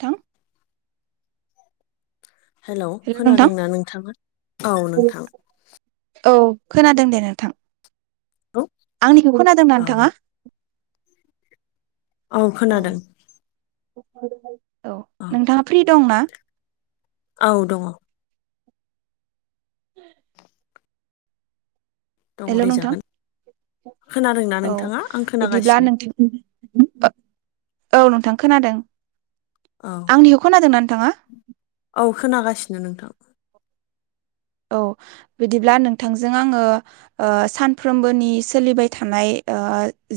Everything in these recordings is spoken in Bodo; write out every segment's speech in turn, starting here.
थां। हेलौ खोनादोंना नोंथाङा? औ नोंथां। औ खोनादों दे नोंथां। औ आंनिखौबो खोनादोंना औ नोंथाङा? औ खोनादों। औ नोंथाङा फ्रि दंना? औ दङ। [inaudible] दंङ हेल' [unintelligible] नोंथां जागोन औ बिदिब्ला खोनागासिनो नोंथां [unintelligible] औ नोंथां खोनादों। औ आंनिखौ खोनादोंना नोंथाङा? औ खोनागासिनो नोंथां। औ बिदिब्ला नोंथांजों आङो ओ सानफ्रोमबोनि सोलिबाय थानाय ओ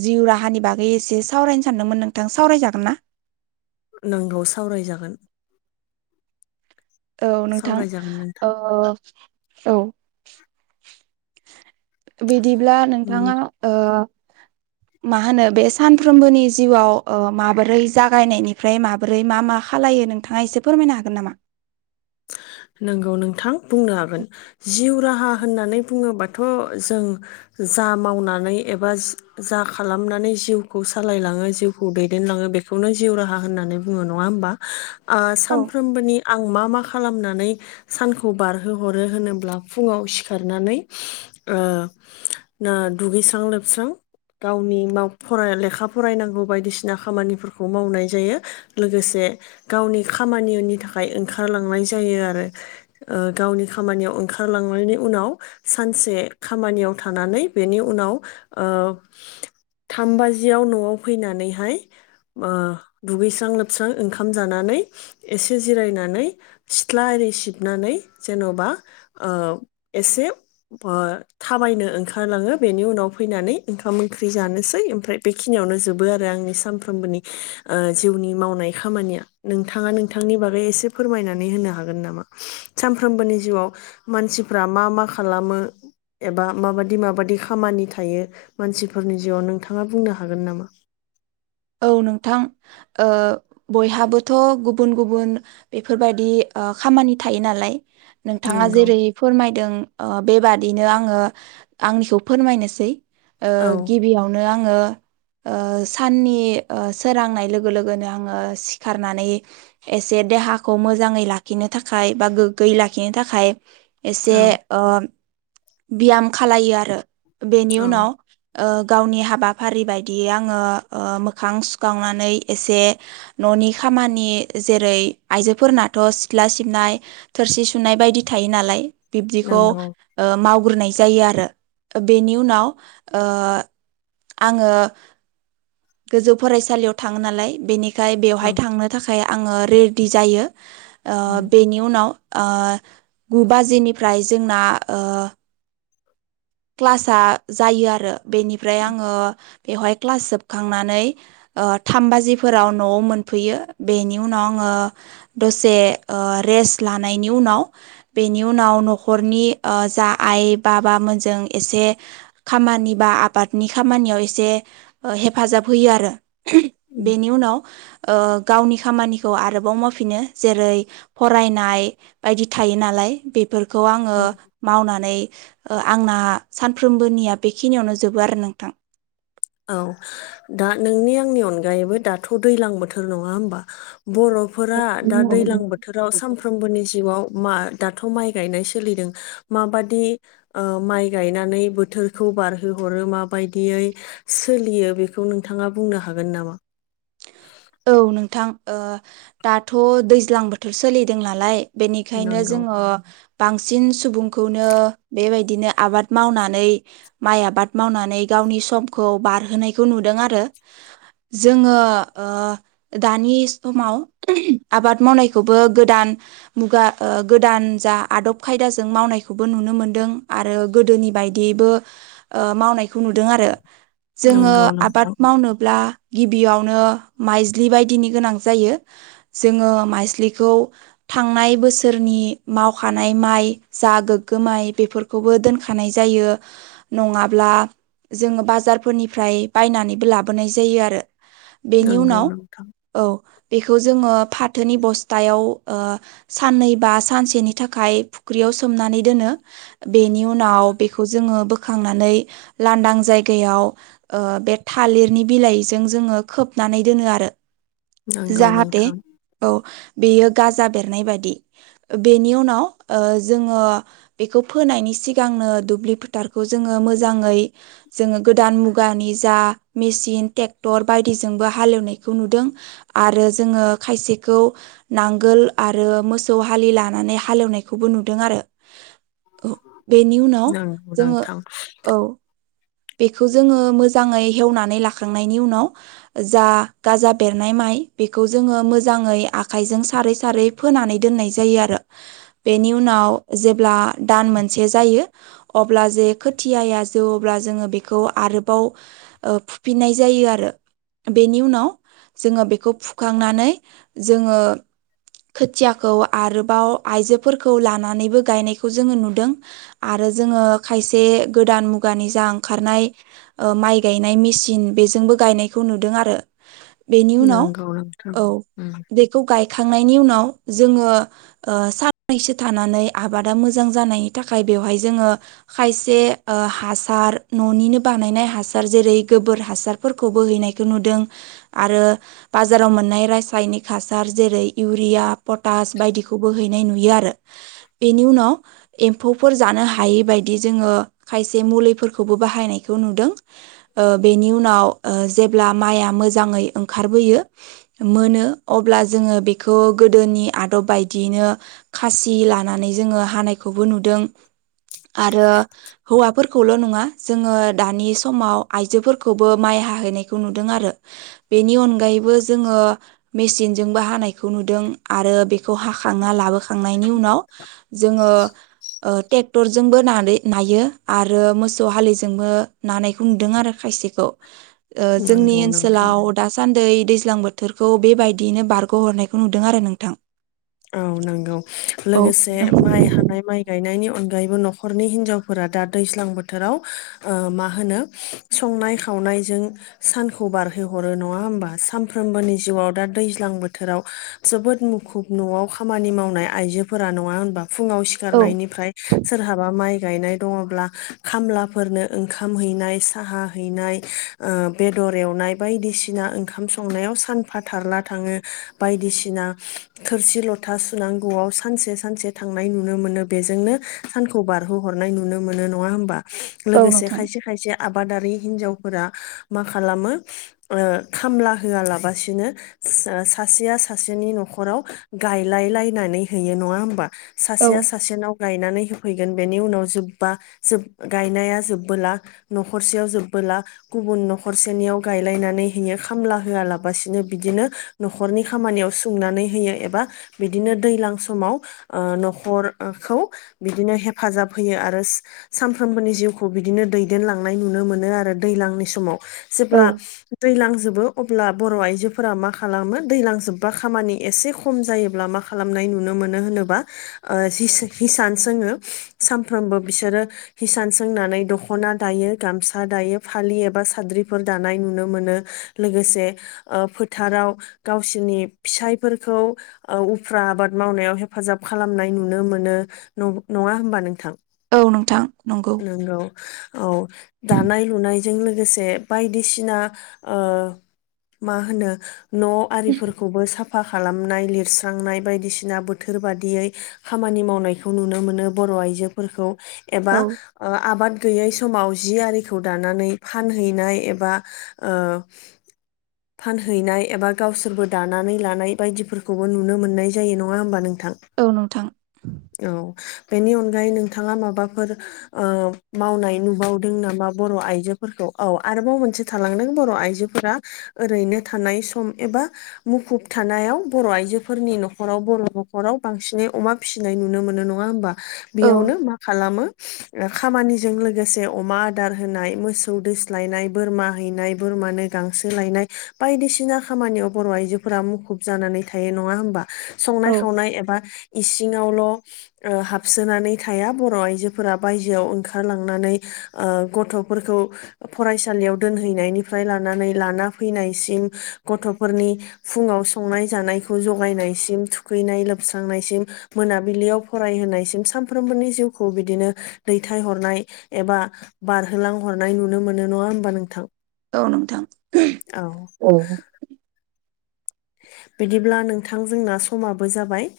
जिउ राहानि बागै एसे सावरायनो सानदोंमोन नोंथां सावरायजागोन ना? नोंगौ सावरायजागोन। औ नोंथां सावरायजागोन नोंथां ओ औ बिदिब्ला नोंथांङा ओ मा होनो बे सानफ्रोमबोनि जिउआव ओ माबोरै जागायनायनिफ्राय माबोरै मा मा खालामो [unintelligible] नोंथाङा एसे फोरमायनो हागोन नामा? नंगौ नोंथां बुंनो हागोन जिउ राहा [unintelligible] होननानै बुङोबाथ' जों जा मावनानै एबा जा खालामनानै बै जिउखौ सालायलाङो जिउखौ दैदेनलाङो बेखौनो जिउ राहा होननानै बुङो नङा होमबा ओ औ सानफ्रोमबोनि आं मा मा खालामनानै सानखौ बारहोहरो होनोब्ला फुङाव सिखारनानै ओ ना दुगैस्रां लोबस्रां गावनि [unintelligible] लेखा फरायनांगौ बायदिसिना खामानिफोरखौ मावनाय जायो लोगोसे गावनि खामानिनि थाखाय ओंखारलांनाय जा जायो आरो ओ गावनि खामानियाव ओंखारलांनायनि उनाव सानसे खामानियाव थानानै बेनि उनाव ओ थाम बाजियाव नआव फैनानैहाय ओ दुगैस्रां लोबस्रां ओंखाम जानानै एसे जिरायनानै सिथ्ला एरि सिबनानै जेनबा ओ एसे ओ थाब बायनो ओंखारलाङो बेनि उनाव फैनानै ओंखाम ओंख्रि जानोसै ओमफ्राय बेखिनियावनो जोबो आरो आंनि सानफ्रोमबोनि ओ जिउनि मावनाय खामानिया नोंथाङा नोंथांनि बागै एसे फोरमायनानै होननै हागोन नामा सानफ्रामबोनि जिउआव मानसिफ्रा मा मा खालामो एबा माबादि माबादि खामानि थायो मानसिफोरनि जिउआव नोंथाङा बुंनो हागोन नामा? [inaudible] औ नोंथां ओ बयहाबोथ गुबुन गुबुन बेफोरबायदि ओ खामानि थायो नालाय नोंथाङा नंगौ जेरै फोरमायदों ओ बेबादिनो आंङो आंनिखौ फोरमायनोसै ओ औ गिबियावनो आं ओ ओ साननि सोरांनाय लोगो लोगोनो आंङो सिखारनानै एसे देहाखौ मोजाङै लाखि लाखिनो थाखाय बा गोग्गै लाखिनो थाखाय एसे औ ओ बियाम खालायो आरो बेनि औ उनाव ओ गावनि हाबाफारि बायदियै आंङो ओ मोखां सुखांनानै एसे ननि खामानि जेरै आइजोफोरनाथ सिख सिथला सिबनाय थोरसि सुनाय बायदि थायो नालाय बिदिखौ नंगौ ओ माव गुरनाय जायो आरो ओ बेनि उनाव ओ आंङो गोजौ फरायसालियाव थांङो नालाय बेनिखाय बेवहाय औ थांनो थाखाय थाखाय आंङो रेडि जायो ओ उम बेनि उनाव ओ गु बाजिनिफ्राय जोंना ओ क्लासा जायो आरो बेनिफ्राय आंङो बेवहाय क्लास जोबखांनानै थाम बाजिफोराव नआव मोनफैयो बेनि उनाव आंङो दसे ओ रेस्ट लानायनि उनाव बेनि उनाव नखरनि ओ जा आइ बाबा मोन जों एसे खामानि बा आबादनि खामानियाव एसे ओ हेफाजाब होयो आरो। उम बेनि उनाव ओ गावनि खामानिखौ आरोबाव मावफिनो जेरै फरायनाय बायदि थायो नालाय बे बेफोरखौ आंङो मावनानै ओ आंना सानफ्रोमबोनिया बेखिनियावनो जोबो आरो नोंथां औ दा नोंनि आंनि अनगायैबो दाथ दैलां बोथोर नङा होमबा बरफोरा दा दैलां बोथोराव सानफ्रोमबोनि जिउआव मा दाथ माइ गायनाय सोलिदों माबादि ओ माइ गायनानै बोथोरखौ बारहो हरो माबायदियै सोलियो बेखौ नोंथाङा बुंनो हागोन नामा? औ नोंथां ओ दाथ दैज्लां बोथोर सोलिदों नालाय बेनिखायनो नंगौ जोंङो बांसिन सुबुंखौनो बेबायदिनो आबाद मावनानै माइ आबाद मावनानै गाव गावनि समखौ बारहोनायखौ नुदों आरो जोंङो ओ दानि समाव आबाद मावनायखौबो गोदान मुगा ओ गोदान जा आदब खायदाजों मावनायखौबो नुनो मोनदों आरो गोदोनि बायदियैबो ओ मावनायखौ नुदों आरो जोंङो नंगौ आबाद नोंथां मावनोब्ला गिबियावनो माइज्लि बायदिनि गोनां जायो जोंङो माइज्लिखौ थांनाय बोसोरनि मावखानाय माइ जा गोग्गो माइ बेफोरखौबो दोनखानाय जायो न नङाब्ला जोंङो बाजारफोरनिफ्राय बायनानैबो लाबोनाय जायो आरो बेनि नंगौ उनाव नोंथां औ बेखौ जोंङो फाथोनि बस्थायाव ओ साननै बा सानसेनि थाखाय फुख्रियाव सोमनानै दोनो बेनि उनाव बेखौ जोंङो बो बोखांनानै लांदां जायगायाव ओ बे थालिरनि बिलाइजों जोंङो खोबनानै दोनो आरो नंगौ जाहाथे नोंथां औ बेयो गाजा बेरनाय बाददि बेनि उनाव जोंङो बेखौ फोनायनि सिगांनो दुब्लि फोथारखौ जोंङो मोजाङै जोंङो गोदान मुगानि जा मेसिन ट्रेक्टर बायदिजोंबो हालेवनायखौ नुदों आरो जोंङो खायसेखौ नांगोल आरो मसौ हालि लानानै हालेवनायखौबो नुदों आरो बेनि उनाव नंगौ जोंङो नोंथां औ बेखौ जोंङो मोजांङै हेवनानै लाखांनायनि उनाव जा गाजा बेरनाय माइ बेखौ जों मोजांङै आखाइजों सारै सारै फोनानै दोननाय जायो आरो बेनि बेनि उनाव जेब्ला दान मोनसे जायो अब्ला जे खोथिया जौवो अब्ला जोंङो बेखौ आरोबाव फुफिननाय जायो आरो बेनि उनाव जोंङो बेखौ फुखांनानै जोंङो खोथियाखौ आरोबाव आयजोफोरखौ लानानैबो गायनायखौ जोंङो नुदों आरो आरो जोंङो खायसे गोदान मुगानि जांग ओंखारनाय माइ गायनाय मेसिन बेजोंबो गायनायखौ नुदों आरो बेनि उनाव नंगौ नोंथां औ उम बेखौ गाय गायखांनायनि उनाव जोंङो सानैसो थानानै आबादा मोजां जानायनि थाखाय बेवहाय जोंङो खायसे हासार न'निनो बानायनाय हासार जेरै गोबोर हासारफोरखौ बो हैनायखौ नुदों आरो बाजाराव मोननाय रासायनिक हासार जेरै इउरिया पटास बायदिखौबो हैनाय नुयो आरो बेनि उनाव एम्फौफोर जानो हायैबायदि जोंङो खायसे मुलि बाहायनायखौ नुदों बेनि उनाव जेब्ला माइआ मोजांङै ओंखारो फोयो मोनो अब्ला जोंङो गोदोनि आदब बायदियैनो खासि खासि लानानै जोंङो हानायखौबो नुदों आरो हौवाफोरखौल' नङा जोंङो दानि समाव आयजोफोरखौबो माइ हाहैनायखौ नुदों आरो बेनि अनगायै बो जोंङो मेसिनजोंबो हानायखौ नुदों आरो बेखौ हाखांना लाबोखांनायनि उनाव जोंङो ओ ट्रेक्टर जोंबो नायो आरो मोसौ हालिजोंबो नानायखौ नुदों आरो खायसेखौ ओ जोंनि नंगौ नोंथां ओनसोलाव दासान्दि दैज्लां बोथोरखौ बेबायदियैनो बारग'हरनायखौ नुदों आरो नोंथां औ नंगौ औ लोगोसे माइ हानाय माइ गायनायनि अनगायैबो न'खरनि हिनजावफोरा दा दैज्लां बोथोराव मा होनो संनाय खाव नायजों सानखौ बारहोहरो नंङा होमबा सानफ्रोमबोनि जिउआव दा दैज्लां बोथोराव जोबोद मुखुब न'आव खामानि मावनाय आइजोफोरा नंङा होनबा फुंङाव औ सिखारनायनिफ्राय सोरहाबा माइ गायनाय दंङोब्ला खामलाफोरनो ओंखाम हैनाय साहा हैनाय ओ बेदर दर एवनाय बायदिसिना ओंखाम संनायाव सानफाथारला थांङो बायदिसिना थोरसि लथा सुनांगौआव सानसे सानसे थांनाय नुनो मोनो बेजोंनो सानखौ बारहोहरो नुनाय नुनो मोनो नंङा होनबा औ लोगोसे नोंथां खायसे खायसे आबादारि हिन्जाव फोरा मा खालामो ओ खामला होआलाबसिनो सासेया सासेनि न'खराव गायलाय लायनानै होयो नङा होनबा औ सासेया सासेनाव गायनानै होफैगोन बेनि उनाव जोबबा जोब गायनाया जोबबोला न'खरसेयाव जोब ब्ला गुबुन न'सेनि गायलायनानै खामब्ला होआलासिनो बिदिनो न‌'खरनि खामानियाव सुंनानै होयो बा बिदिनो दैजां समाव न'खरखौ बिदिनो हेफाजाब होयो आरो सा सानफ्रोमबोनि जिउखौ बिदिनो दैदेनलांनाय नुनो मोनो आरो दैज्लांनि समाव औ जेब्ला दैलांजोबो अब्ला बर' आइजोफोरा मा खालामो दैलां जोबबा खामानि एसे खम जायोब्ला मा खालामनाय नुनो मोनो होनोबा ओ हिस हिसान सोंङो सामफ्रोम बो बिसोरो हिसान सोंनानै दख'ना दायो गामसा दायो फालि एबा साद्रिफोर दान नाय नुनो मोनो लोगोसे ओ फोथाराव गावसोरनि फिसायफोरखौ ओ उफ्रा आबाद मावनायाव हेफाजाब खालामनाय नुनो मोनो न नङा होमबा नोंथां? औ नोंथां नंगौ। नोंगौ औ दानाय लुनाय जों लोगोसे बायदिसिना ओ मा होनो न' आरिफोरखौबो साफा खालामनाय लिरस्रांनाय बायदिसिना बोथोर बादियै खामानि मावनायखौ नुनो मोनो बर' आइजोफोरखौ एबा औ आबाद गैयै स माव जि आरिखौ दानानै फानहैनाय एबा ओ फानहैनाय एबा गावसोरबो दानानै लानाय बायदिफोर खौबो नुनो मोननाय जायो नङा होमबा नोंथां औ नोंथां औ । बेनि अनगायै नोंथाङा माबाफोर ओ मावनाय नुबावदों नामा बर' आइजोफोरखौ? औ आरोबाव मोनसे थालांदों बर' आइजोफोरा ओरैनो थानाय सम एबा मुखुब थानायाव बर' आइजोफोरनि न'खराव बर' न'खराव बांसिनै अमा फिसिनाय नुनो मोनो नङा होमबा? औ बेयावनो मा खालामो ओ खामानिजों लोगोसे अमा आदार होनाय मोसौ दोस्लायनाय बोरमा हैनाय बोरमानो गांसो लायनाय बायदिसिना खामानियाव बर' आइजोफोरा मुखुब जानानै थायो नङा होनबा संनाय औ खावनाय एबा इस सिङावल' हाबसोनानै थाया बर' आइजोफोरा बायजोआव ओंखारलांनानै ओ गथ'फोरखौ फरायसालियाव दोनहैनायनिफ्राय लानानै लाना फैनायसिम गथ'फोरनि फुङाव संनाय जानाय खौ जगायनायसिम थुखैनाय लोबस्रांनायसिम मोनाबिलियाव फरायहोनायसिम सामफ्रोमबोनि जिउ खौ बिदिनो दैथाय हरनाय एबा बारहोलां हरनाय नुनो मोनो नङा होमबा नोंथां? औ नोंथां औ [unintelligible] औ बिदिब्ला नोंथां जोंना समाबो जाबाय ।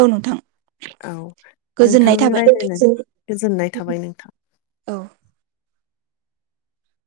औ नोंथां औ गोजोननाय नोंथांजों थाबाय नोंथांजों रायजलायनानै गोजोननाय थाबाय नोंथां । औ